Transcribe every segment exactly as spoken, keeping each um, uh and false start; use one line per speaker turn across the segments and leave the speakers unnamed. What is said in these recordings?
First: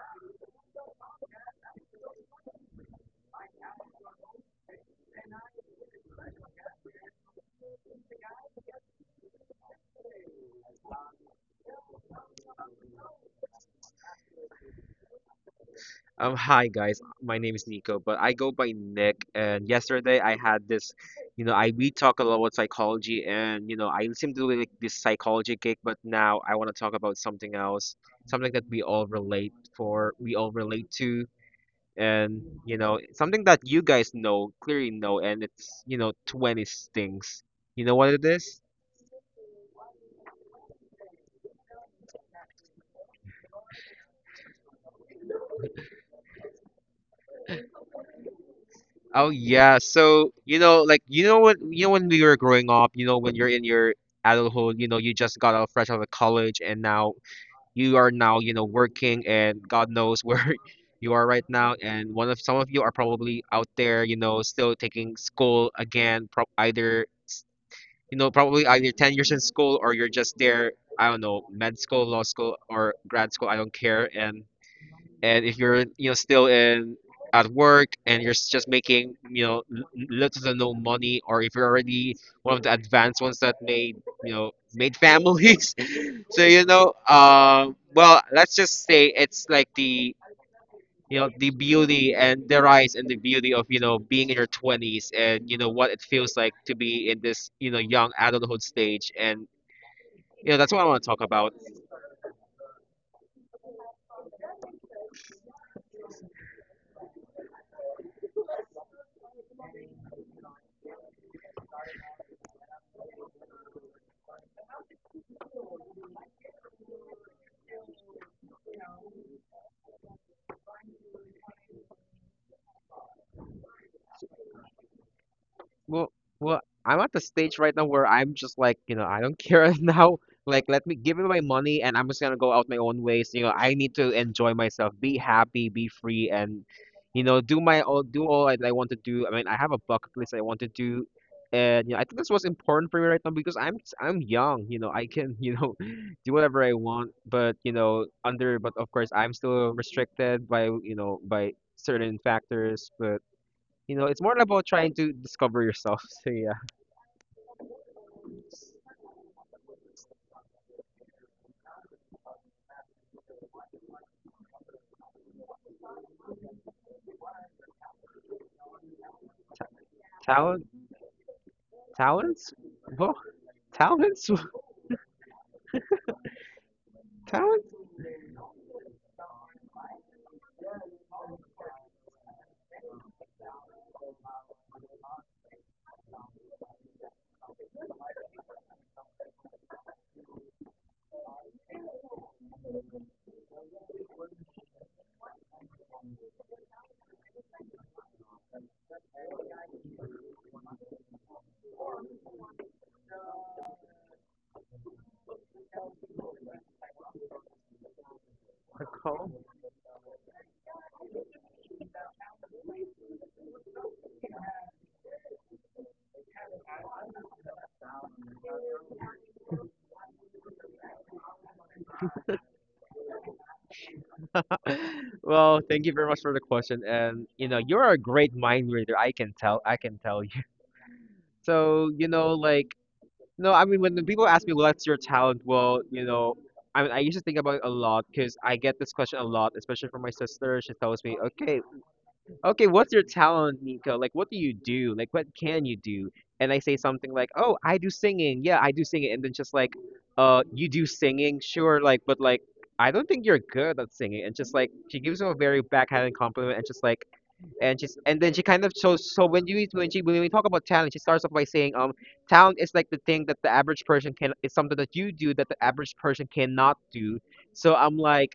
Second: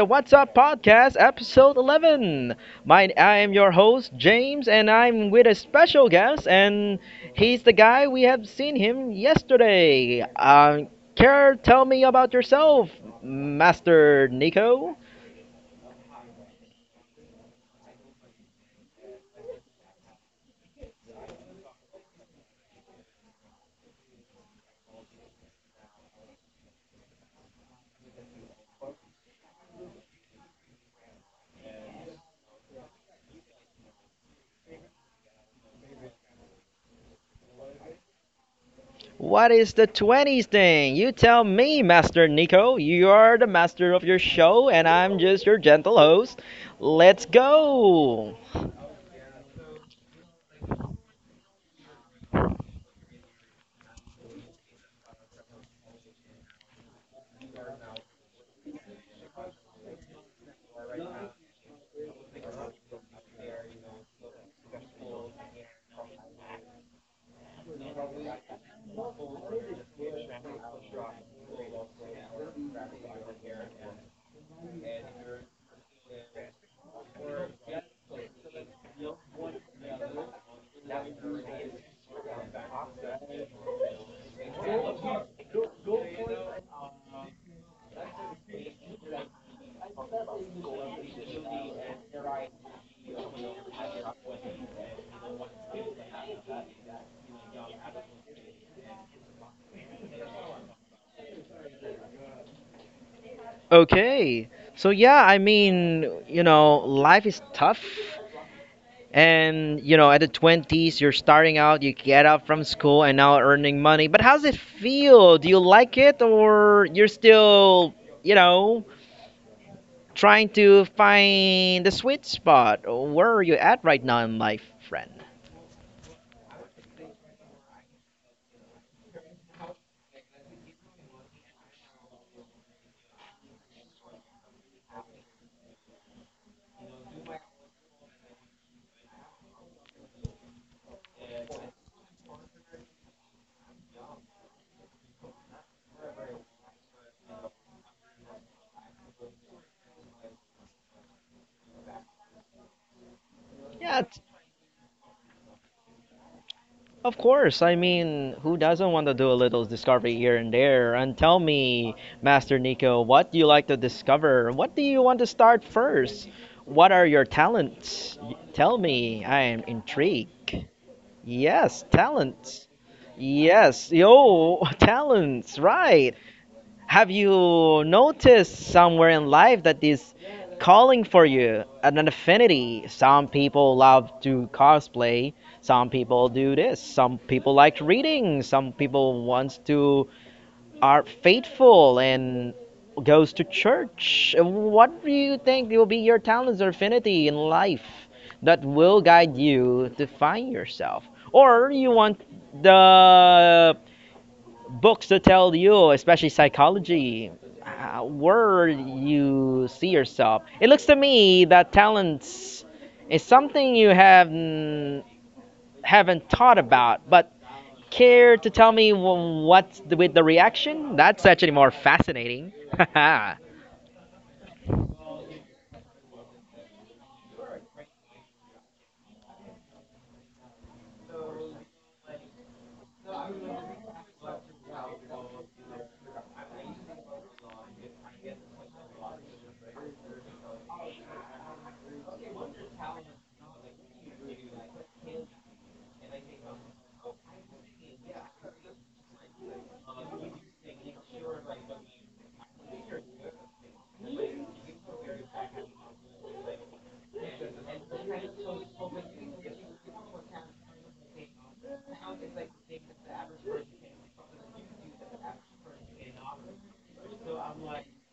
the What's Up Podcast, episode eleven. My, I am your host, James, and I'm with a special guest, and he's the guy we have seen him yesterday. Um, care, tell me about yourself, Master Nico.
Um, hi guys, my name is Nico, but I go by Nick. And yesterday I had this, you know, I we talk a lot about psychology, and you know, I seem to like this psychology gig, but now I want to talk about something else, something that we all relate for, we all relate to, and you know, something that you guys know clearly know, and it's you know, twenties things. You know what it is?
What is the twenties thing? You tell me, Master Nico. You are the master of your show, and I'm just your gentle host. Let's go.
Oh yeah, so you know, like you know when you know when we were growing up, you know when you're in your adulthood, you know you just got out fresh out of college, and now you are now you know working, and God knows where you are right now. And one of some of you are probably out there, you know, still taking school again, prob either you know probably either ten years in school or you're just there. I don't know, med school, law school, or grad school. I don't care, and and if you're you know still in at work and you're s- just making you know l- little to no money, or if you're already one of the advanced ones that made you know made families. So you know um well, let's just say it's like the you know the beauty and the rise and the beauty of you know being in your twenties and you know what it feels like to be in this you know young adulthood stage. And you know that's what I want to talk about.
Okay. So yeah, I mean, you know, life is tough. And you know, at the twenties, you're starting out, you get out from school and now earning money. But how's it feel? Do you like it or you're still, you know, trying to find the sweet spot? Where are you at right now in life, friend?
Well, well, I'm at the stage right now where I'm just like, you know, I don't care now. Like, let me give me my money, and I'm just gonna go out my own ways. You know, I need to enjoy myself, be happy, be free, and you know, do my all, do all I, I want to do. I mean, I have a bucket list I want to do, and you know, I think that's what's important for me right now because I'm I'm young. You know, I can you know do whatever I want, but you know, under but of course I'm still restricted by you know by certain factors, but. You know, it's
Yeah.
more about trying to discover yourself. So yeah.
Of course, I mean, who doesn't want to do a little discovery here and there? And tell me, Master Nico, what do you like to discover? What do you want to start first? What are your talents? Y- Tell me, I
Ta-
am
talent,
intrigued. Yes,
talents,
talents.
well,
Yes,
talents,
yo, talents, right. Have
talents.
you noticed somewhere in life that is calling for you an affinity? Some people love to cosplay. Some people do this. Some people like reading. Some people wants to are faithful and goes to church. What do you think will be your talents or affinity in life that will guide you to find yourself? Or you want the books to tell you, especially psychology, uh, where
Oh.
you see yourself. It looks to me that talents is something you have n- haven't thought about, but care to tell me wh- what's the, with the reaction? That's actually more fascinating.
Well, thank you very much for the question, and you know, you're a great mind reader. I can tell. I can tell you. So you know, like, no, I mean, when the people ask me what's your talent, well, you know. I mean, I used to think about it a lot because I get this question a lot, especially from my sister. She tells me, "Okay, Okay, what's your talent, Nico? Like, what do you do? Like, what can you do?" And I say something like, "Oh, I do singing. Yeah, I do singing." And then just like, "Uh, you do singing? Sure. Like, but like, I don't think you're good at singing." And just like, she gives him a very backhanded compliment, and just like, and she's, and then she kind of so so when you when she when we talk about talent, she starts off by saying, "Um, talent is like the thing that the average person can is something that you do that the average person cannot do." So I'm like,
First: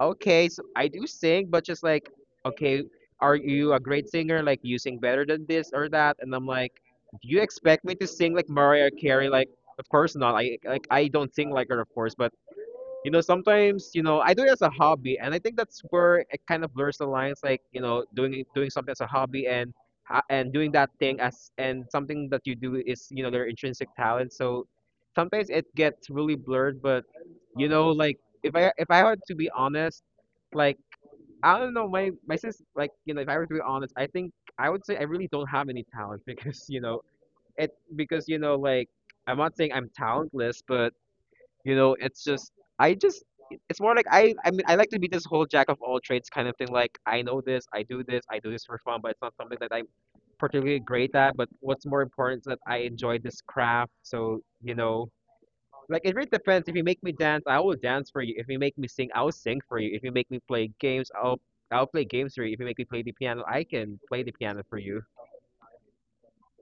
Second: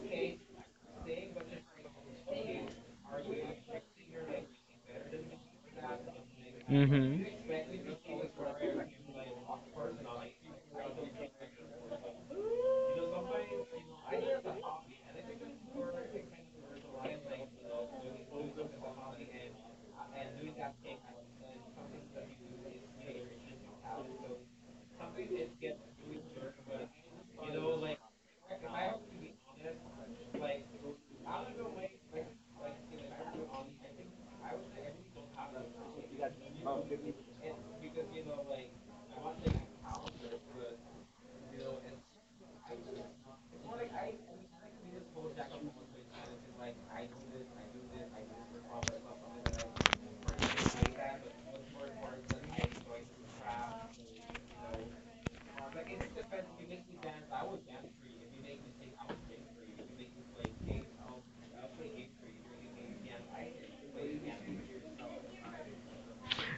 okay, so I do sing, but just like, okay, are you a great singer? Like, you sing better than this or that? And I'm like,
Hmm.
do you expect me to sing like Mariah Carey? Like, of course not. I like I don't sing like her, of course. But you know, sometimes you know I do it as a hobby, and I think that's where it kind of blurs the lines. Like, you know, doing it- doing something as a hobby and ha- and doing that thing as and something that you do is you know their intrinsic talent. So sometimes it gets really blurred, but you know, like if I if I were to be honest, like I don't know, my my sis like you know, if I were to be honest, I think I would say I really don't have any talent because you know it because you know like I'm not saying I'm talentless, but you know it's just I just it's more like I I mean I like to be this whole jack of all trades kind of thing. Like I know this, I do this, I do this for fun, but it's not something that I'm particularly great at. But what's more important is that I enjoy this craft. So you know like it really depends. If you make me dance, I will dance for you. If you make me sing, I will sing for you. If you make me play games, I'll I'll play games for you. If you make me play the piano, I can play the piano for you.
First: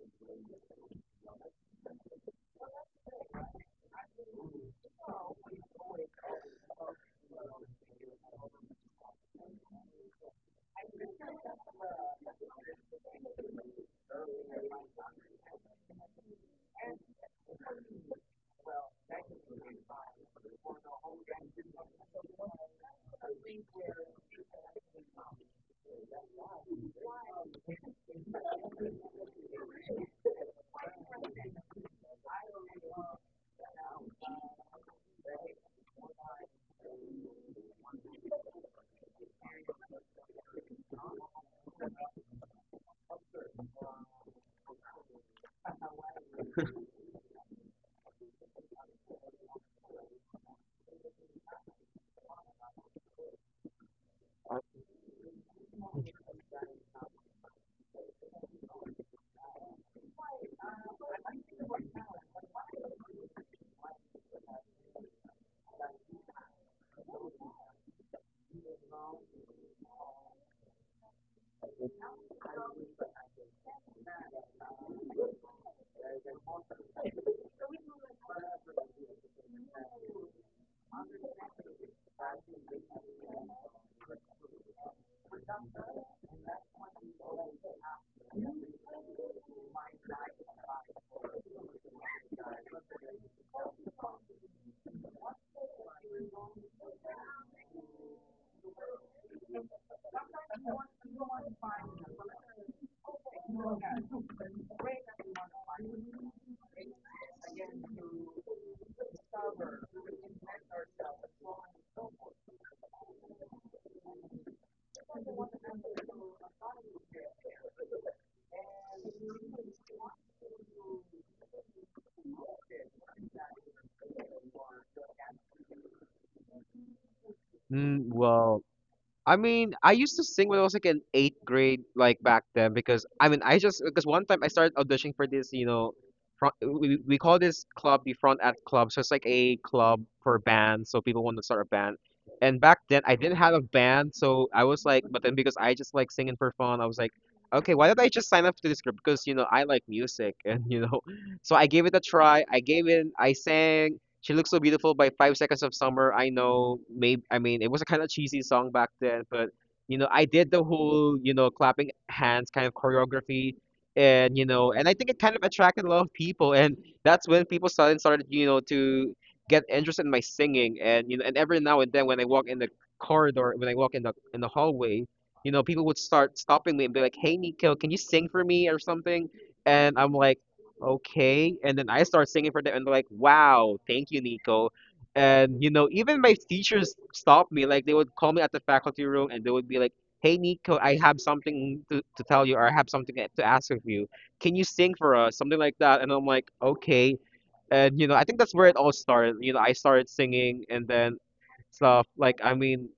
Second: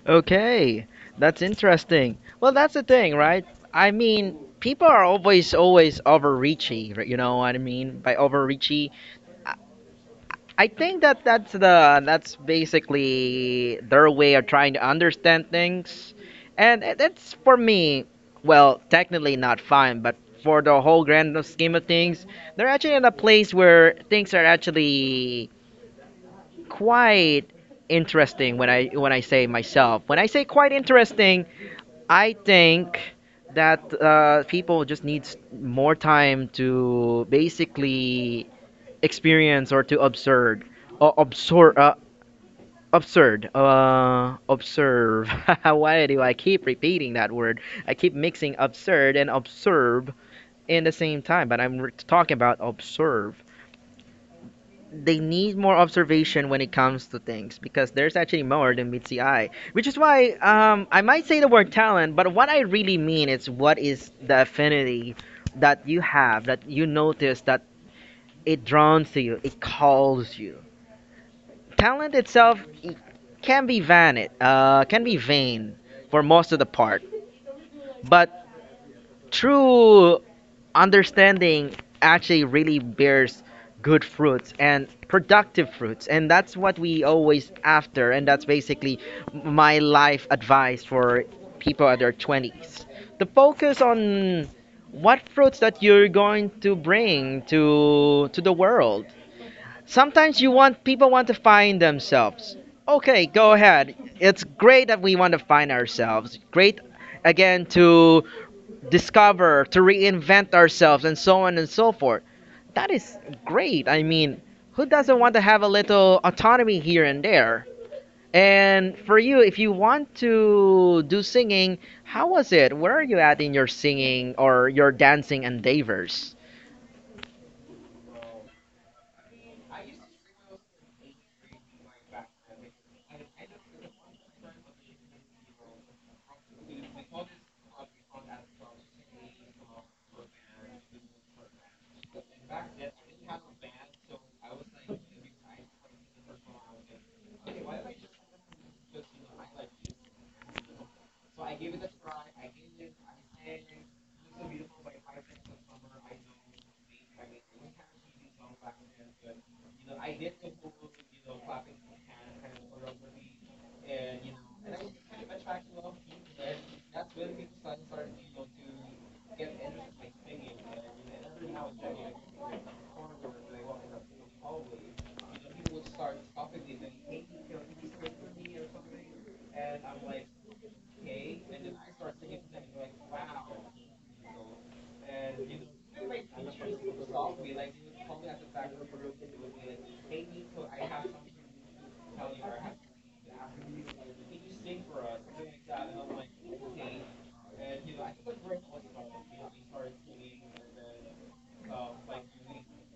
Okay, that's interesting. Well, that's the thing, right? I mean, people are always, always overreaching. Right? You know what I mean? By overreaching, I think that that's the that's basically their way of trying to understand things, and it- it's for me, well, technically not fine, but for the whole grand scheme of things, they're actually in a place where things are actually quite interesting. When I when I say myself, when I say quite interesting, I think that uh, people just need more time to basically experience or to observe or absorb uh, Absurd. Uh, observe. Why do I keep repeating that word? I keep mixing absurd and observe in the same time, but I'm re- talking about observe. They need more observation when it comes to things because there's actually more than meets the eye, which is why um, I might say the word talent, but what I really mean is what is the affinity that you have that you notice that it draws to you, it calls you talent itself i- can be vain, uh, can be vain for most of the part, but true understanding actually really bears good fruits and productive fruits, and that's what we always after, and that's basically my life advice for people at their twenties. The focus on what fruits that you're going to bring to to the world. Sometimes you want people want to find themselves. Okay, go ahead. It's great that we want to find ourselves. Great again to discover, to reinvent ourselves and so on and so forth. That is great. I mean, who doesn't want to have a little autonomy here and there? And for you, if you want to do singing, how was it? Where are you at in your singing or your dancing endeavors?
Mm, well, I mean, I used to sing when I was like in eighth grade, like back then, because I mean, I just because one time I started auditioning for this, you know, front, we we call this club the front at club, so it's like a club for bands, so people want to start a band. And back then, I didn't have a band, so I was like, but then because I just like singing for fun, I was like, okay, why don't I just sign up to this group? Because you know, I like music, and you know, so I gave it a try. I gave in, I sang, she looks so beautiful by Five Seconds of Summer. I know, maybe I mean it was a kind of cheesy song back then, but you know I did the whole you know clapping hands kind of choreography, and you know, and I think it kind of attracted a lot of people, and that's when people started started you know to get interested in my singing. And you know, and every now and then when I walk in the corridor, when I walk in the in the hallway, you know, people would start stopping me and be like, "Hey, Nico, can you sing for me or something?" And I'm like, okay. And then I start singing for them, and they're like, wow, thank you, Nico. And, you know, even my teachers stopped me. Like, they would call me at the faculty room and they would be like, hey, Nico, I have something to, to tell you, or I have something to ask of you. Can you sing for us? Something like that. And I'm like, okay. And, you know, I think that's where it all started. You know, I started singing and then stuff. Like, I mean,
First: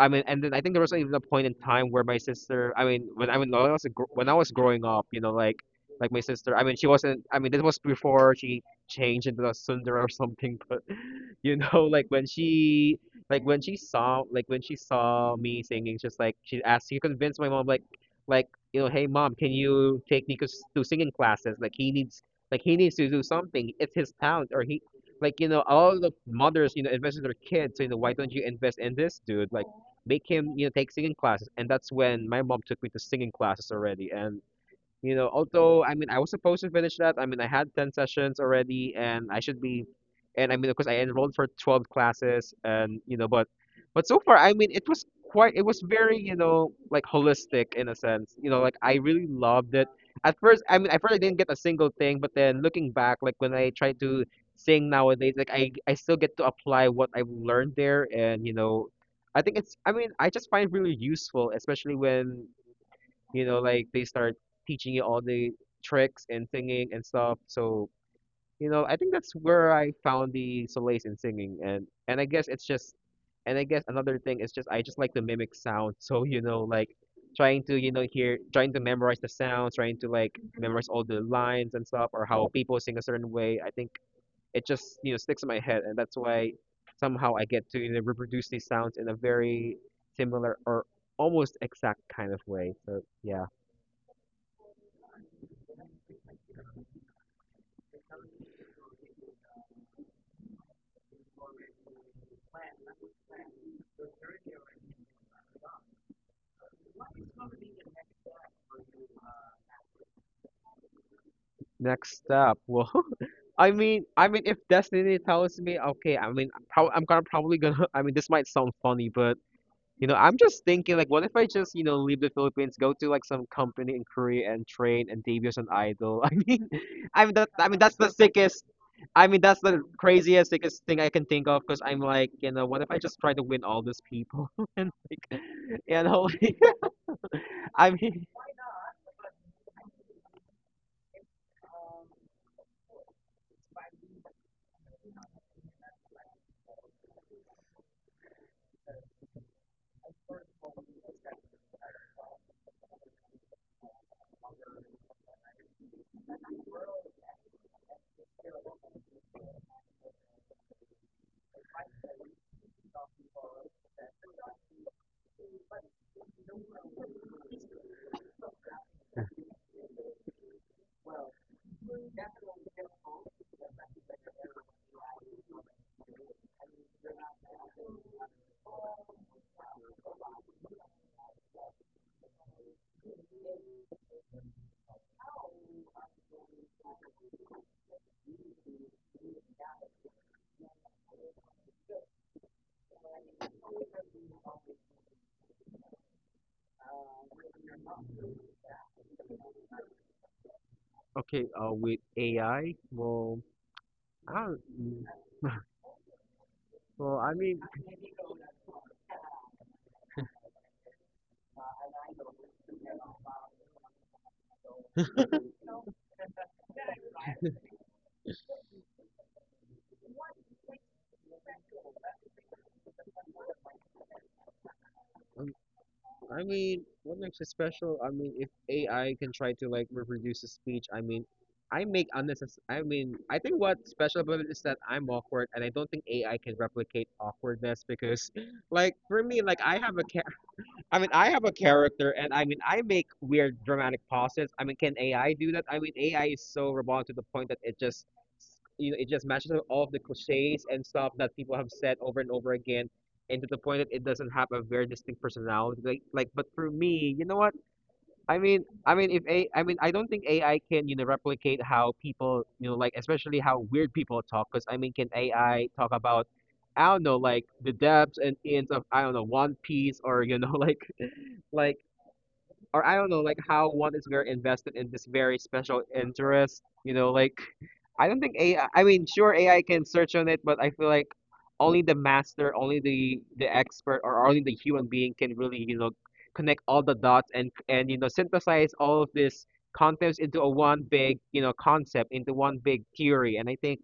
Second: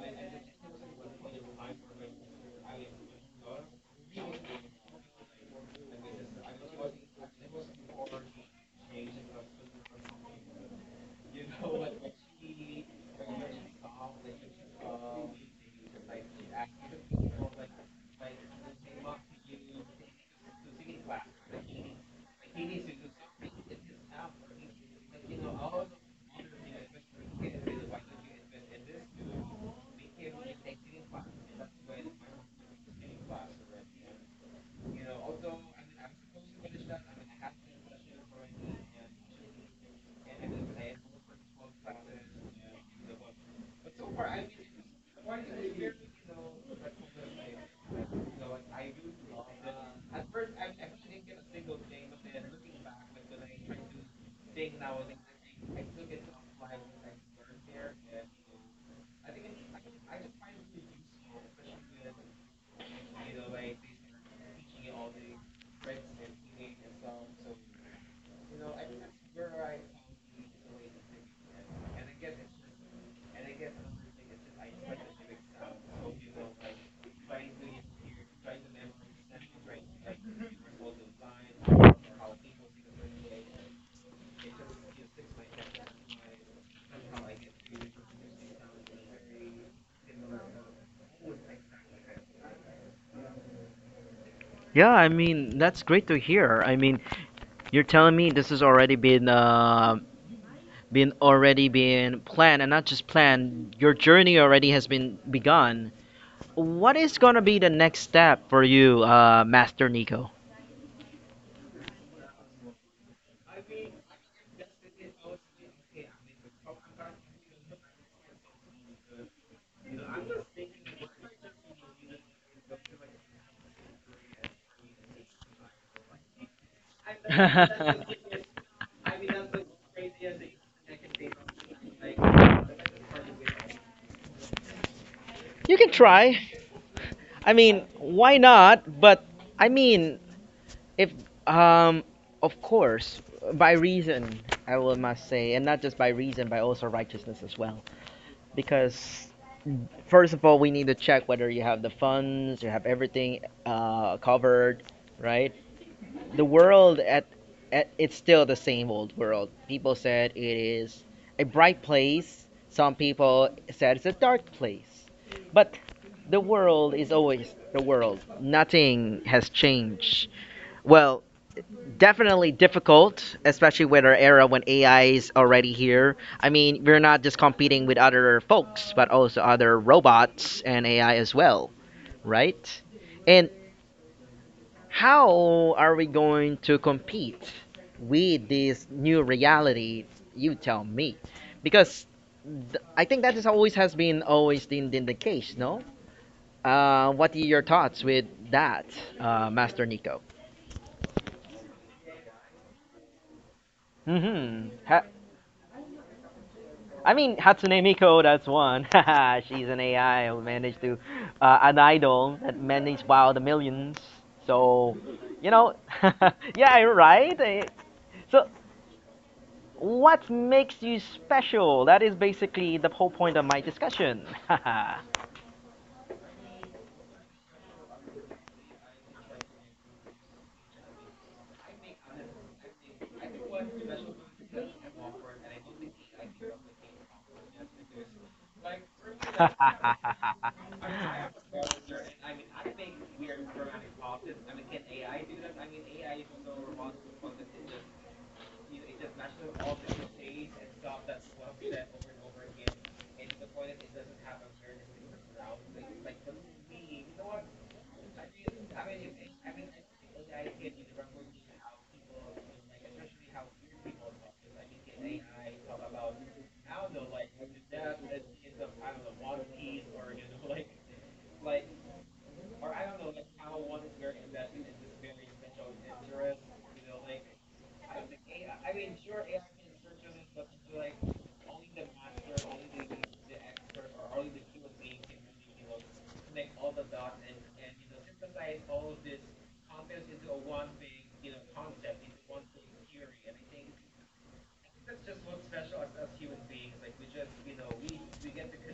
I mean, and then I think there was even a point in time where my sister, I mean, when I mean, when I was a gr- when I was growing up, you know, like like my sister, I mean, she wasn't, I mean, this was before she changed into a Sundar or something, but you know, like when she like when she saw like when she saw me singing, just like she asked, she convinced my mom, like like you know, hey mom, can you take Nico s- to singing classes? Like he needs like he needs to do something. It's his talent, or he like you know all the mothers you know invest in their kids, so, you know why don't you invest in this dude, like make him you know take singing classes. And that's when my mom took me to singing classes already. And you know, although I mean I was supposed to finish that. I mean I had ten sessions already and I should be and I mean of course I enrolled for twelve classes and you know but but so far I mean it was quite it was very, you know, like holistic in a sense. You know, like I really loved it. At first, I mean at first I didn't get a single thing, but then looking back, like when I try to sing nowadays, like I I still get to apply what I've learned there. And you know I think it's I mean I just find it really useful especially when you know, like they start teaching you all the tricks and singing and stuff. So, you know, I think that's where I found the solace in singing. And and I guess it's just and I guess another thing is just I just like to mimic sound. So, you know, like trying to, you know, hear trying to memorize the sounds, trying to like memorize all the lines and stuff, or how people sing a certain way. I think it just, you know, sticks in my head, and that's why somehow I get to, you know, reproduce these sounds in a very similar or almost exact kind of way. So, yeah.
Yeah, I mean, that's great to hear. I mean, you're telling me this has already been uh, been already been planned, and not just planned. Your journey already has been begun. What is gonna be the next step for you, uh, Master Nico?
Next step. Well, I mean, I mean, if Destiny tells me, okay, I mean, I'm prob I'm gonna probably gonna. I mean, this might sound funny, but you know, I'm just thinking, like, what if I just, you know, leave the Philippines, go to like some company in Korea and train and debut as an idol? I mean, I mean
You
that. I mean, that's the
can
sickest. I mean, that's the craziest, sickest thing I can think of. Because I'm like, you know, what if I just try to win all these people and like, you know,
try. I mean,
I mean,
why not? But I mean, if um, of course, by reason, I will must say, and not just by reason, by also righteousness as well, because first of all, we need to check whether you have the funds, you have everything uh, covered, right? The world at, at it's still the same old world. People said it is a bright place. Some people said it's a dark place. But the world is always the world. Nothing has changed. Well, definitely difficult, especially with our era when A I is already here. I mean, we're not just competing with other folks, but also other robots and A I as well, right? And how are we going to compete with this new reality? You tell me, because th- I think that is always has been always been, been the case, no? Uh, what are your thoughts with that, uh, Master Nico?
okay, uh, with A I, well, I
Mm-hmm.
don't.
I mean,
Well, I
Hatsune
mean,
Miku, that's one. Haha, she's an A I who managed to, uh, an idol that managed wow the millions. So, you know, yeah, right. Eh, so, what makes you special? That is basically the whole point of my discussion.
um, I mean, what makes it special? I mean, if A I can try to like reproduce a speech, I mean, I make unnecessary. I mean, I think what's special about it is that I'm awkward, and I don't think A I can replicate awkwardness because, like, for me, like I have a cha- I mean, I have a character, and I mean, I make weird dramatic pauses. I mean, can A I do that? I mean, A I is so robotic to the point that it just, you know, it just matches up all of the cliches and stuff that people have said over and over again, and to the point that it doesn't have a very distinct personality. Like, like, but for me, you know what? I mean, I mean, if a, I mean, I don't think A I can, you know, replicate how people, you know, like especially how weird people talk. Because I mean, can A I talk about? I don't know, like the depths and ends of, I don't know, One Piece, or, you know, like like or I don't know, like how one is very invested in this very special interest, you know, like I don't think AI I I mean sure A I can search on it, but I feel like only the master, only the the expert, or only the human being can really, you know, connect all the dots, and and you know synthesize all of this contents into a one big, you know, concept, into one big theory. And I think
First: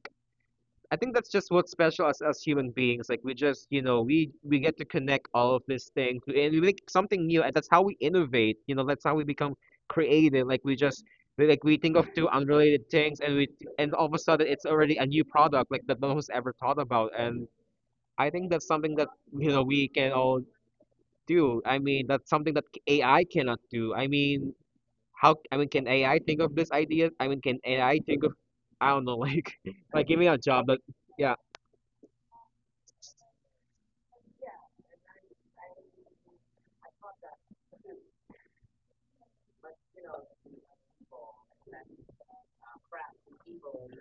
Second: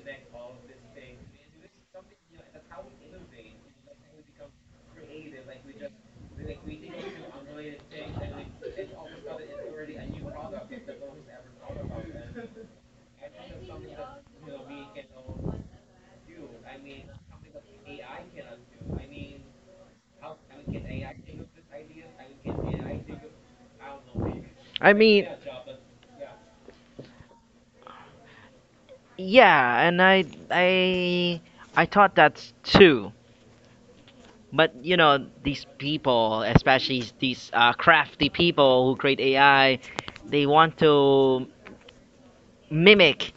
I think that's just what's special as as human beings. Like we just, you know, we we get to connect all of these things, and we make something new, and that's how we innovate. You know, that's how we become creative. Like we just we, like we think of two unrelated things, and we and all of a sudden it's already a new product like that no one's ever thought about. And I think that's something that, you know, we can all do. I mean, that's something that A I cannot do. I mean,
I
how I
mean,
mean, can A I think of this idea? I mean, can A I think of, I don't know, like like give
yeah,
me a
and I,
job that yeah.
I, I thought that's two. But you know these people, especially these uh, crafty people who create A I, they want to mimic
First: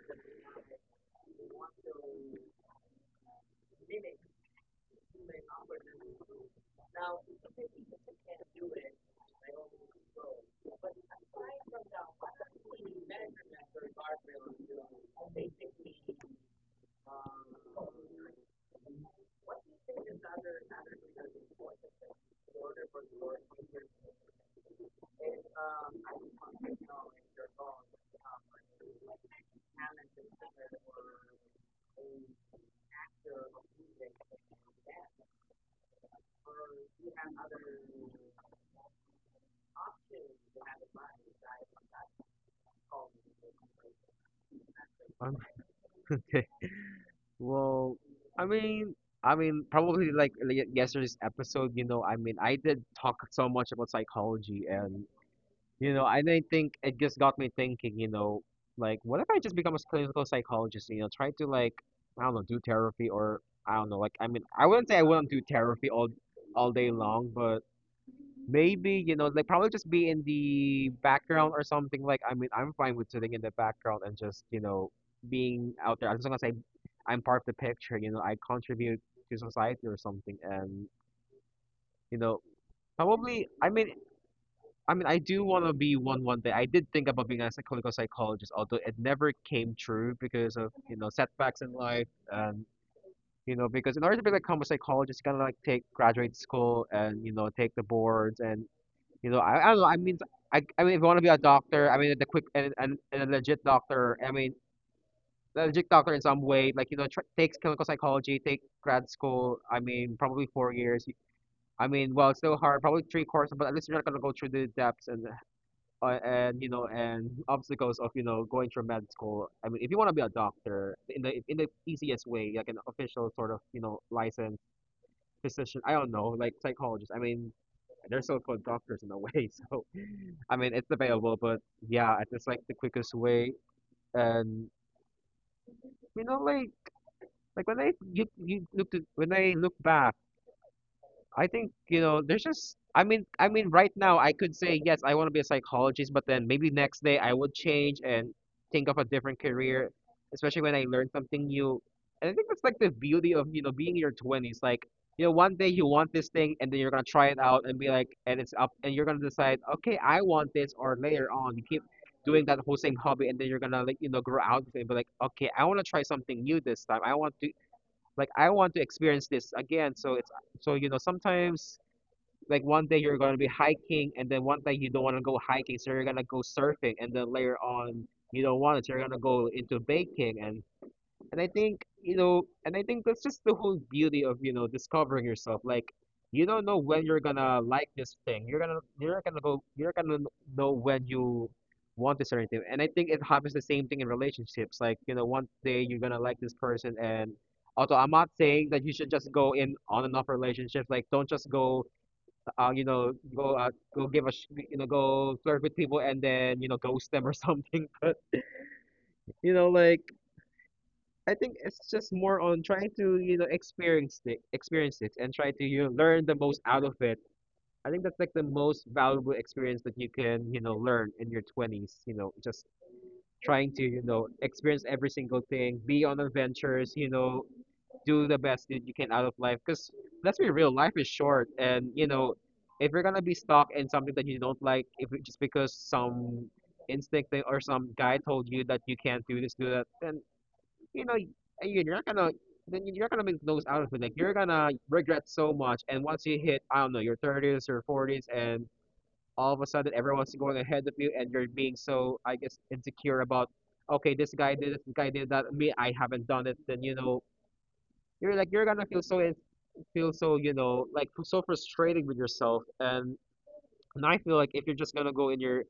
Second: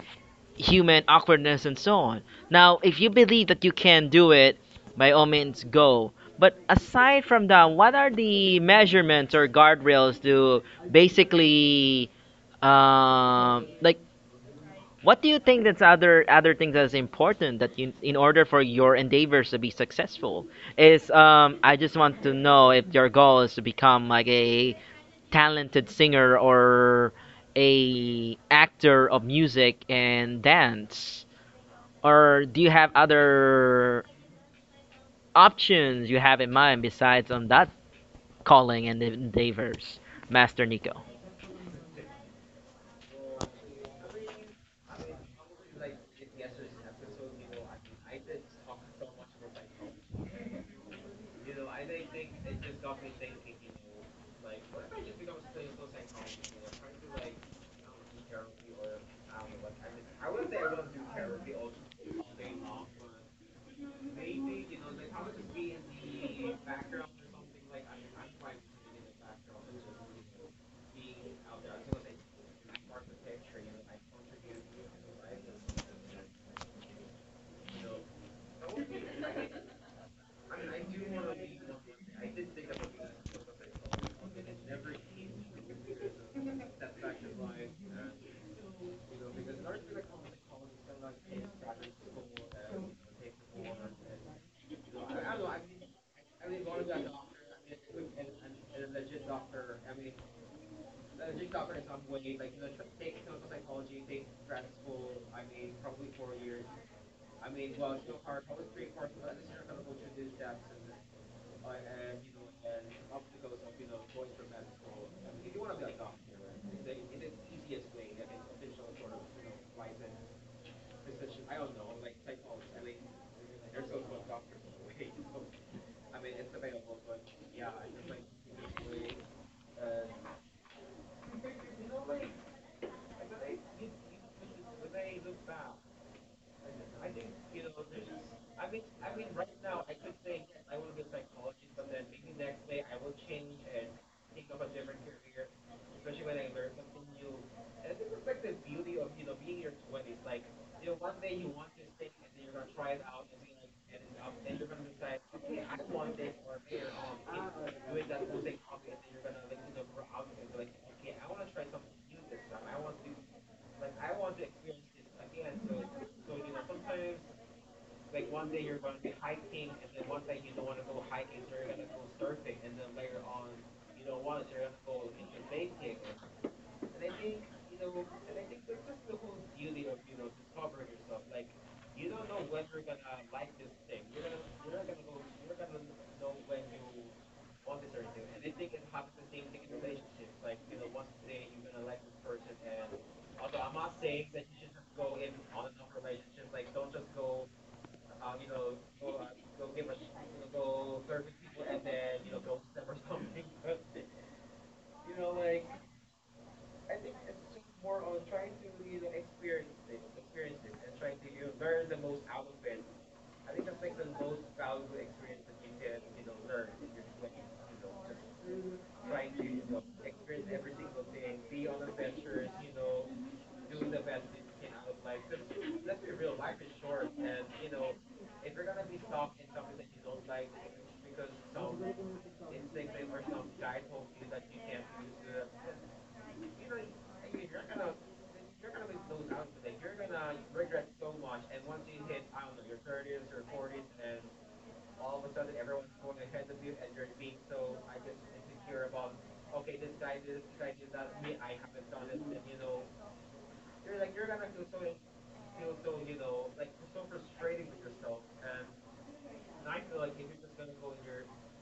human awkwardness and so on. Now, if you believe that you can do it, by all means go. But aside from that, what are the measurements or guardrails to basically um like what do you think that's other other things that's important that you, in order for your endeavors to be successful is um I just want to know if your goal is to become like a talented singer or a actor of music and dance or do you have other options you have in mind besides on that calling and endeavors Master Nico.
Well, I mean, I mean, probably like like yesterday's episode, you know, I mean, I did talk so much about psychology, and, you know, and I think it just got me thinking, you know, like, what if I just become a clinical psychologist, you know, try to like, I don't know, do therapy, or I don't know, like, I mean, I wouldn't say I wouldn't do therapy all all day long, but maybe, you know, like probably just be in the background or something. Like, I mean, I'm fine with sitting in the background and just, you know, being out there. I'm just gonna say I'm part of the picture, you know, I contribute to society or something. And, you know, probably, I mean, I mean, I do want to be one one day. I did think about being a clinical psychologist, although it never came true because of, you know, setbacks in life, and, you know, because in order to become a psychologist, you gotta like take graduate school and, you know, take the boards, and you know, I, I don't know. I mean, I, I mean, if you want to be a doctor, I mean, the quick and, and, and a legit doctor. I mean, a legit doctor in some way, like you know, tr takes clinical psychology, take grad school. I mean, probably four years. I mean, well, it's still hard, probably three courses, but at least you're not gonna go through the depths and uh, and you know and obstacles of you know going through med school. I mean, if you want to be a doctor in the in the easiest way, like an official sort of, you know, licensed physician. I don't know, like psychologist. I mean, they're so-called doctors in a way. So, I mean, it's available, but yeah, it's just like the quickest way. And you know, like like when I you, you look to, when I look back. I think, you know, there's just I mean I mean right now I could say yes, I want to be a psychologist, but then maybe next day I would change and think of a different career, especially when I learn something new. And I think that's like the beauty of, you know, being in your twenties. Like, you know, one day you want this thing, and then you're gonna try it out and be like, and it's up, and you're gonna decide, okay, I want this, or later on you keep doing that whole same hobby and then you're gonna like, you know, grow out of it and be like, okay, I wanna try something new this time. I want to like I want to experience this again. So it's so you know sometimes like one day you're gonna be hiking, and then one day you don't wanna go hiking, so you're gonna go surfing, and then later on you don't want it, so you're gonna go into baking, and and I think, you know, and I think that's just the whole beauty of, you know, discovering yourself. Like, you don't know when you're gonna like this thing. You're gonna, you're gonna go, you're gonna kn- know when you want this or anything. And I think it happens the same thing in relationships. Like, you know, one day you're gonna like this person, and although I'm not saying that you should just go in on and off relationships. Like, don't just go, uh, you know, go, uh, go give a, sh you know, go flirt with people and then, you know, ghost them or something. But you know, like I think it's just more on trying to, you know, experience it, experience it, and try to, you know, learn the most out of it. I think that's like the most valuable experience that you can, you know, learn in your twenties, you know, just trying to, you know, experience every single thing, be on adventures, you know, do the best that you can out of life. Because let's be real, life is short, and, you know, if you're gonna be stuck in something that you don't like, if it- just because some instinct thing or some guy told you that you can't do this, do that, then you know, y- you're not gonna then you're not gonna make those out of it. Like you're gonna regret so much. And once you hit, I don't know, your thirties or forties, and all of a sudden everyone's going ahead of you, and you're being so, I guess, insecure about, okay, this guy did it, this guy did that, me, I haven't done it. Then you know, you're like you're gonna feel so in- feel so, you know, like so frustrated with yourself. And and I feel like if you're just gonna go in your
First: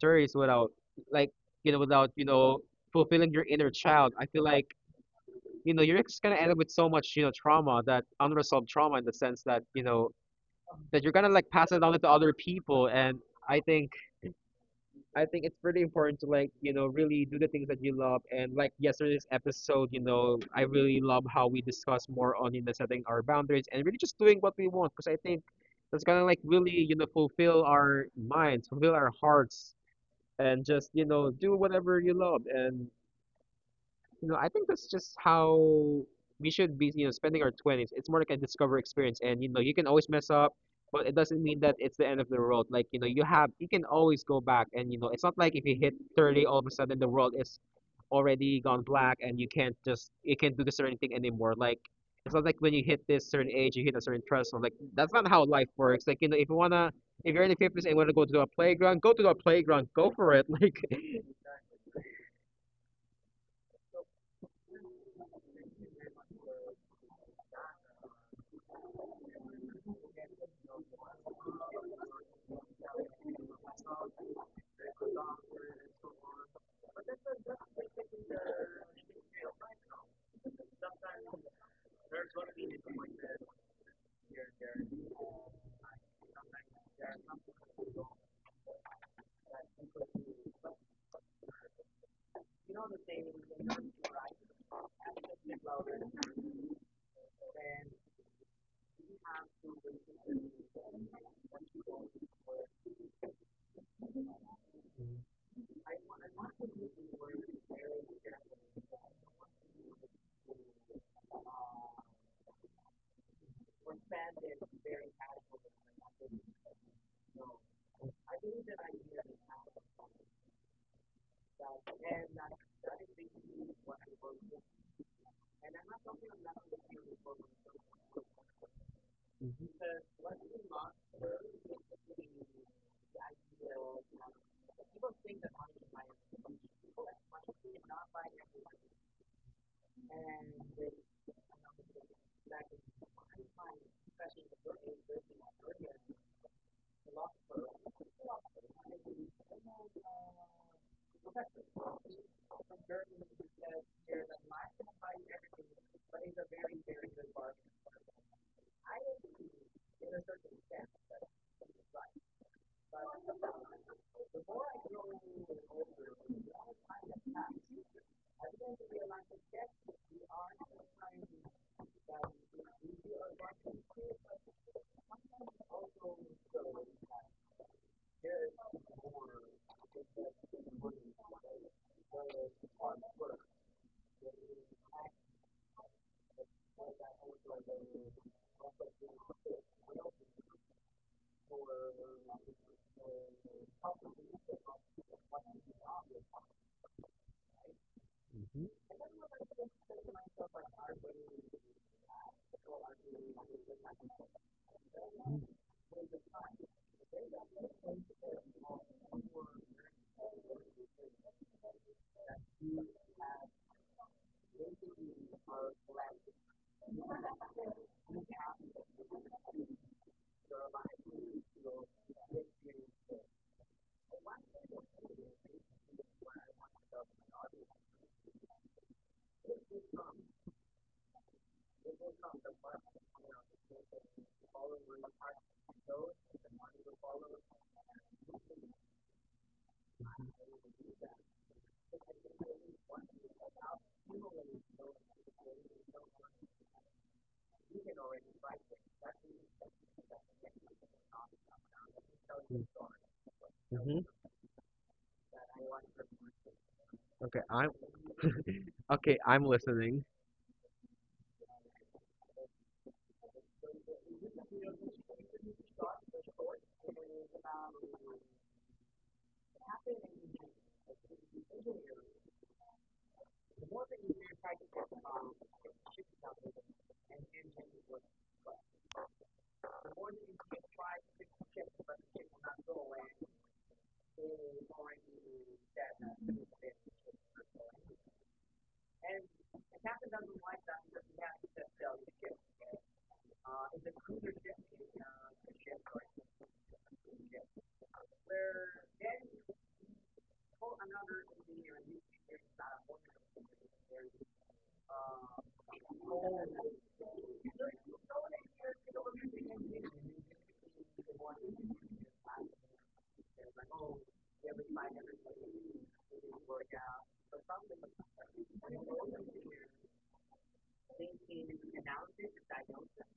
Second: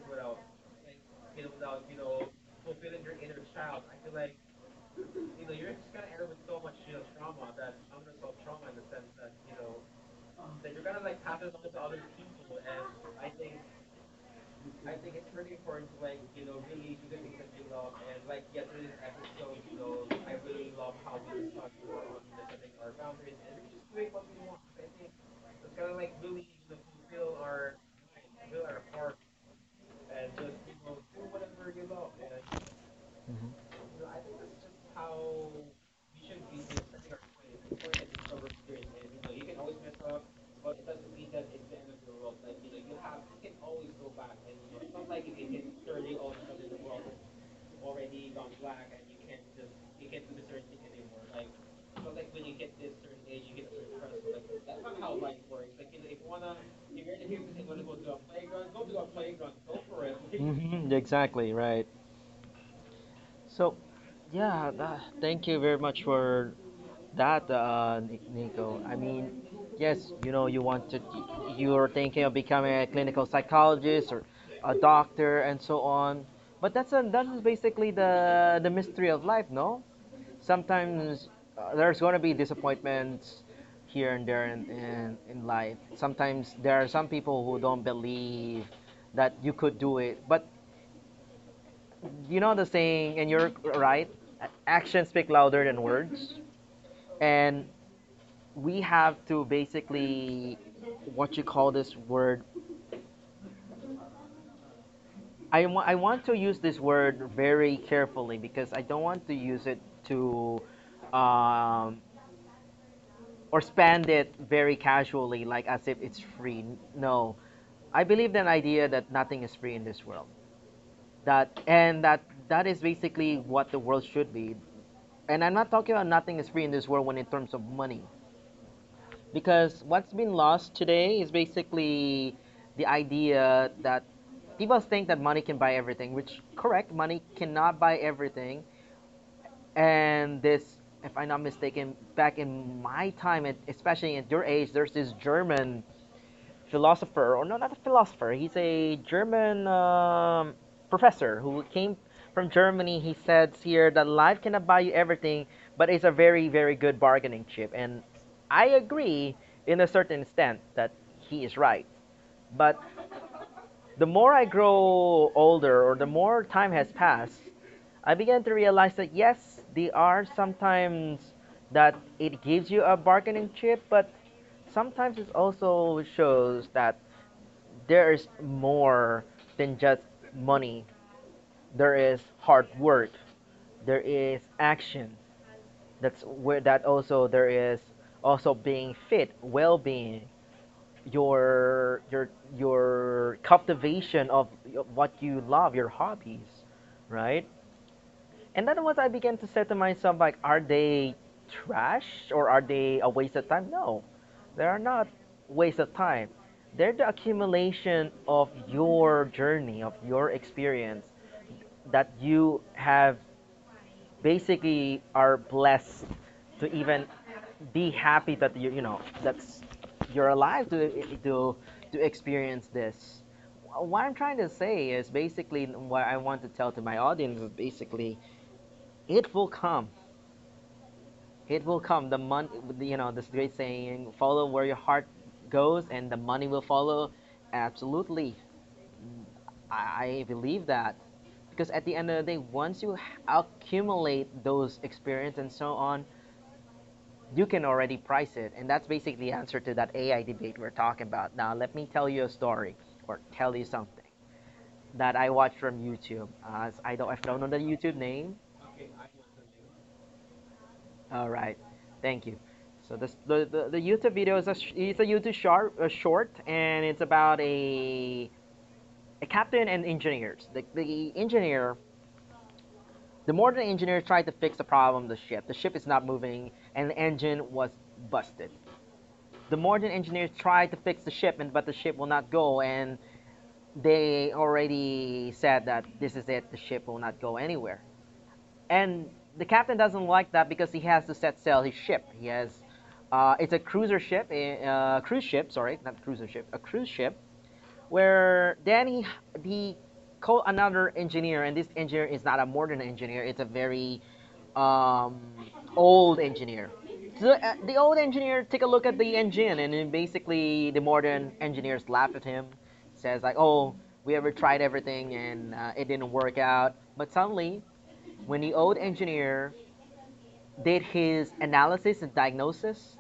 thirties without, like, you know, without, you know, fulfilling your inner child, I feel like you know, you're just gonna end up with so much, you know, trauma that unresolved trauma in the sense that, you know, that you're gonna like pass it on to other people. And I think I think it's pretty important to like, you know, really do the things that you love. And like yesterday's episode, you know, I really love how we discuss more on, you know, setting our boundaries and really just doing what we want. Because I think that's gonna like really, you know, fulfill our minds, fulfill our hearts, and just, you know, do whatever you love. And you know, I think that's just how we should be, you know, spending our twenties. It's more like a discover experience, and you know, you can always mess up, but it doesn't mean that it's the end of the road. Like, you know, you have you can always go back. And you know, it's not like if you hit thirty, all of a sudden the world is already gone black and you can't just you can't do the certain thing anymore. Like, it's not like when you hit this certain age, you hit a certain threshold. Like, that's not how life works. Like, you know, if you wanna, if you're in the fifties and you wanna go to a playground, go to a playground. Go for it. Like.
Hmm, exactly right. So, yeah, uh, thank you very much for that, uh, Ni- Nico. I mean, yes, you know, you want to, you're thinking of becoming a clinical psychologist or a doctor and so on. But that's a, that is basically the the mystery of life, no? Sometimes uh, there's going to be disappointments here and there in, in, in life. Sometimes there are some people who don't believe that you could do it. But you know the saying, and you're right, actions speak louder than words. And we have to basically what you call this word I, wa- I want to use this word very carefully because I don't want to use it to um, or spend it very casually like as if it's free. No, I believe in the idea that nothing is free in this world, that and that that is basically what the world should be. And I'm not talking about nothing is free in this world when in terms of money,
Mhm,
because what's been lost today is basically the idea that people think that money can buy everything, which correct, money cannot buy everything. And this, if I'm not mistaken, back in my time, and especially at your age, there's this German philosopher, or no, not a philosopher. He's a German um, professor who came from Germany. He says here that life cannot buy you everything, but it's a very, very good bargaining chip. And I agree in a certain extent that he is right. But the more I grow older, or the more time has passed, I began to realize that yes, they are sometimes that it gives you a bargaining chip, but sometimes it also shows that there is more than just money. There is hard work. There is action. That's where that also there is also being fit, well-being, your your your cultivation of what you love, your hobbies, right?
mhm,
And then what I began to say to myself, like, are they trash or are they a waste of time? No, they are not waste of time. They're the accumulation of your journey, of your experience that you have basically are blessed to even be happy that you you know that's you're alive to to to experience this. What I'm trying to say is basically what I want to tell to my audience is basically it will come It will come. The money, you know, this great saying: "Follow where your heart goes, and the money will follow." Absolutely, I, I believe that because at the end of the day, once you accumulate those experience and so on, you can already price it, and that's basically the answer to that A I debate we're talking about. Now, let me tell you a
mhm.
story or tell you
Mhm.
something that I watched from YouTube. Uh, I don't, I
Okay,
don't know
I
the YouTube name,
Okay, I'm listening.
all right, thank you. So this the, the, the YouTube video is a it's a YouTube short a short and it's about a a captain and engineers. The the engineer the modern engineer tried to fix the problem of the ship. The ship is not moving and the engine was busted. The modern engineers tried to fix the ship and but the ship will not go and they already said that this is it the ship will not go anywhere. And the captain doesn't like that because he has to set sail his ship. He has, uh, it's a cruiser ship, a uh, cruise ship. Sorry, not cruiser ship, a cruise ship. Where then he he called another engineer, and this engineer is not a modern engineer. It's a very um, old engineer. So uh, the old engineer take a look at the engine, and then basically the modern engineers laugh at him, says like, "Oh, we ever tried everything, and uh, it didn't work out." But suddenly when the old engineer did his analysis and diagnosis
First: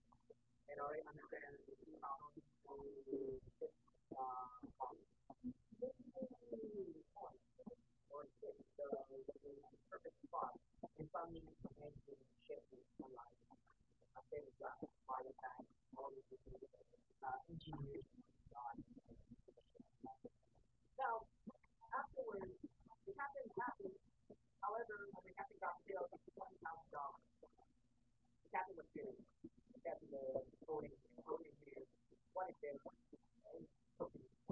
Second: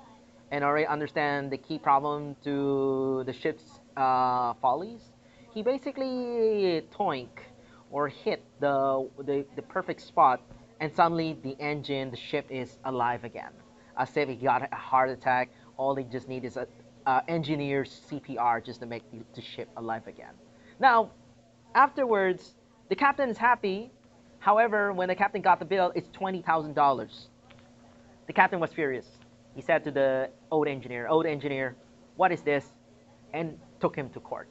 and already understand the key problem to the ship's uh, follies, he basically toink or hit the, the, the perfect spot and suddenly the engine, the ship is alive again. As if he got a heart attack, all they just need is a, uh, engineer's C P R just to make the, the ship alive again. Now, afterwards, the captain's happy. However, when the captain got the bill, it's twenty thousand dollars. The captain was furious. He said to the old engineer, "Old engineer, what is this?" and took him to court.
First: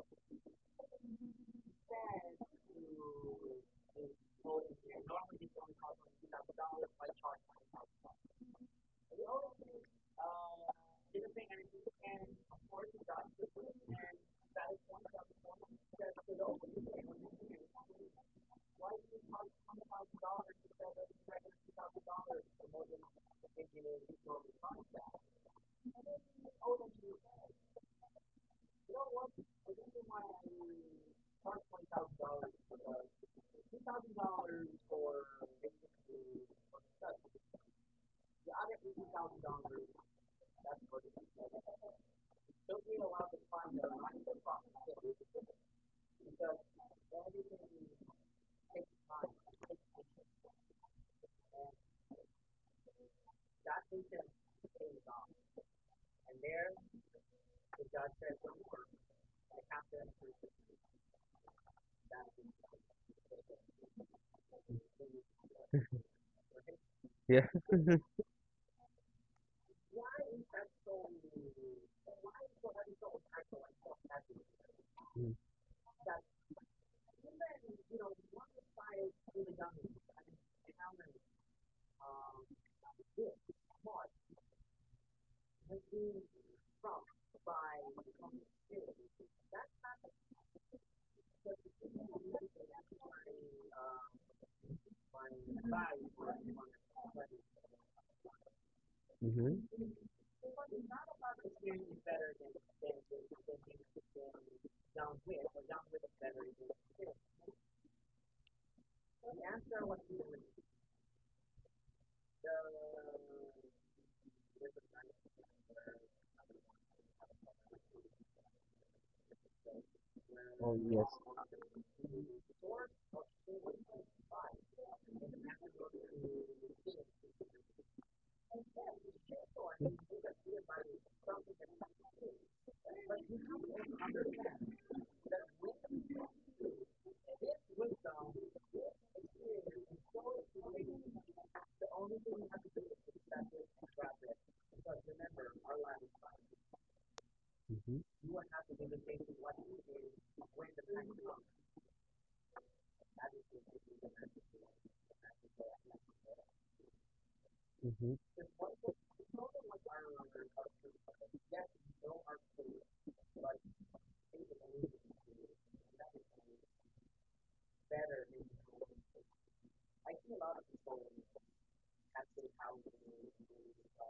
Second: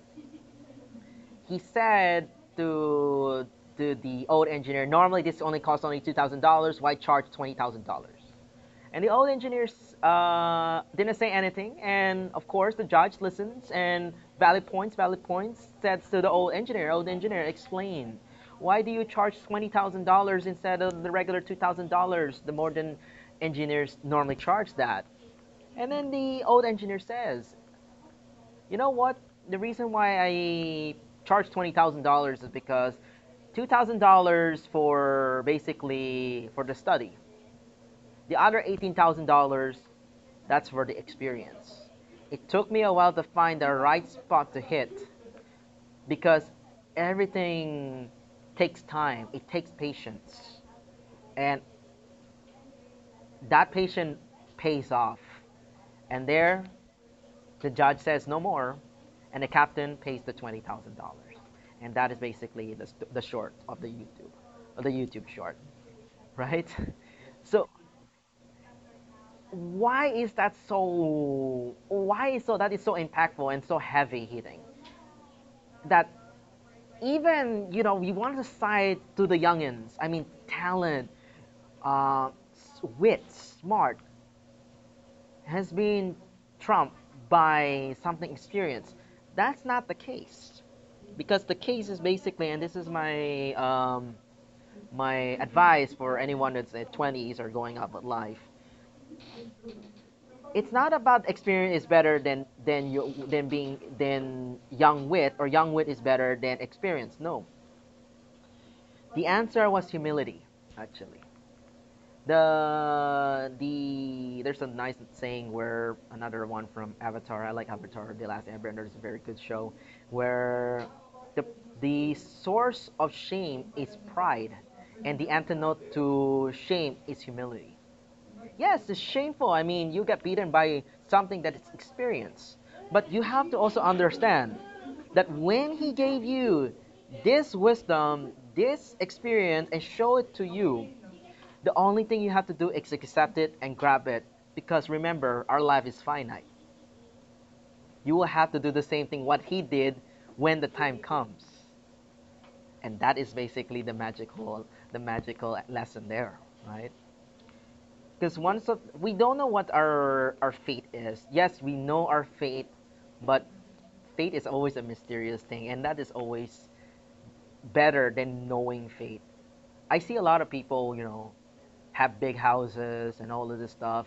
He said to to the old engineer, "Normally this only costs only two thousand dollars. Why charge twenty thousand dollars?" And the old engineers uh, didn't say anything. And of course, the judge listens and valid points, valid points, says to the old engineer, old engineer, explain. Why do you charge twenty thousand dollars instead of the regular two thousand dollars the more than engineers normally charge that? And then the old engineer says, you know what? The reason why I charge twenty thousand dollars is because two thousand dollars for basically for the study. The other eighteen thousand dollars, that's for the experience. It took me a while to find the right spot to hit because everything takes time, it takes patience. And that patience pays off. And there, the judge says no more, and the captain pays the twenty thousand dollars. And that is basically the, the short of the YouTube, of the YouTube short, right?
Yeah.
So why is that, so why is so that is so impactful and so heavy hitting that even you know we want to side to the youngins. I mean, talent, uh, wit, smart has been trumped by something experience. That's not the case because the case is basically, and this is my um, my advice for anyone that's at twenties or going up with life.
Mm-hmm.
It's not about experience is better than than you than being than young wit, or young wit is better than experience. No, the answer was humility, actually. The the there's a nice saying where, another one from Avatar. I like Avatar. The Last Airbender is a very good show,
Oh
where
yes.
the the source of shame is pride, and the antidote to shame is humility. Yes, it's shameful. I mean, you get beaten by something that is experience, but you have to also understand that when he gave you this wisdom, this experience, and show it to you, the only thing you have to do is accept it and grab it. Because remember, our life is finite.
Mm-hmm.
You will have to do the same thing what he did when the time comes. And that is basically the magical, the magical lesson there, right?
Mm-hmm.
Because once of, we don't know what our our fate is. Yes, we know our fate, but fate is always a mysterious thing, and that is always better than knowing fate. I see a lot of people, you know, have big houses and all of this stuff.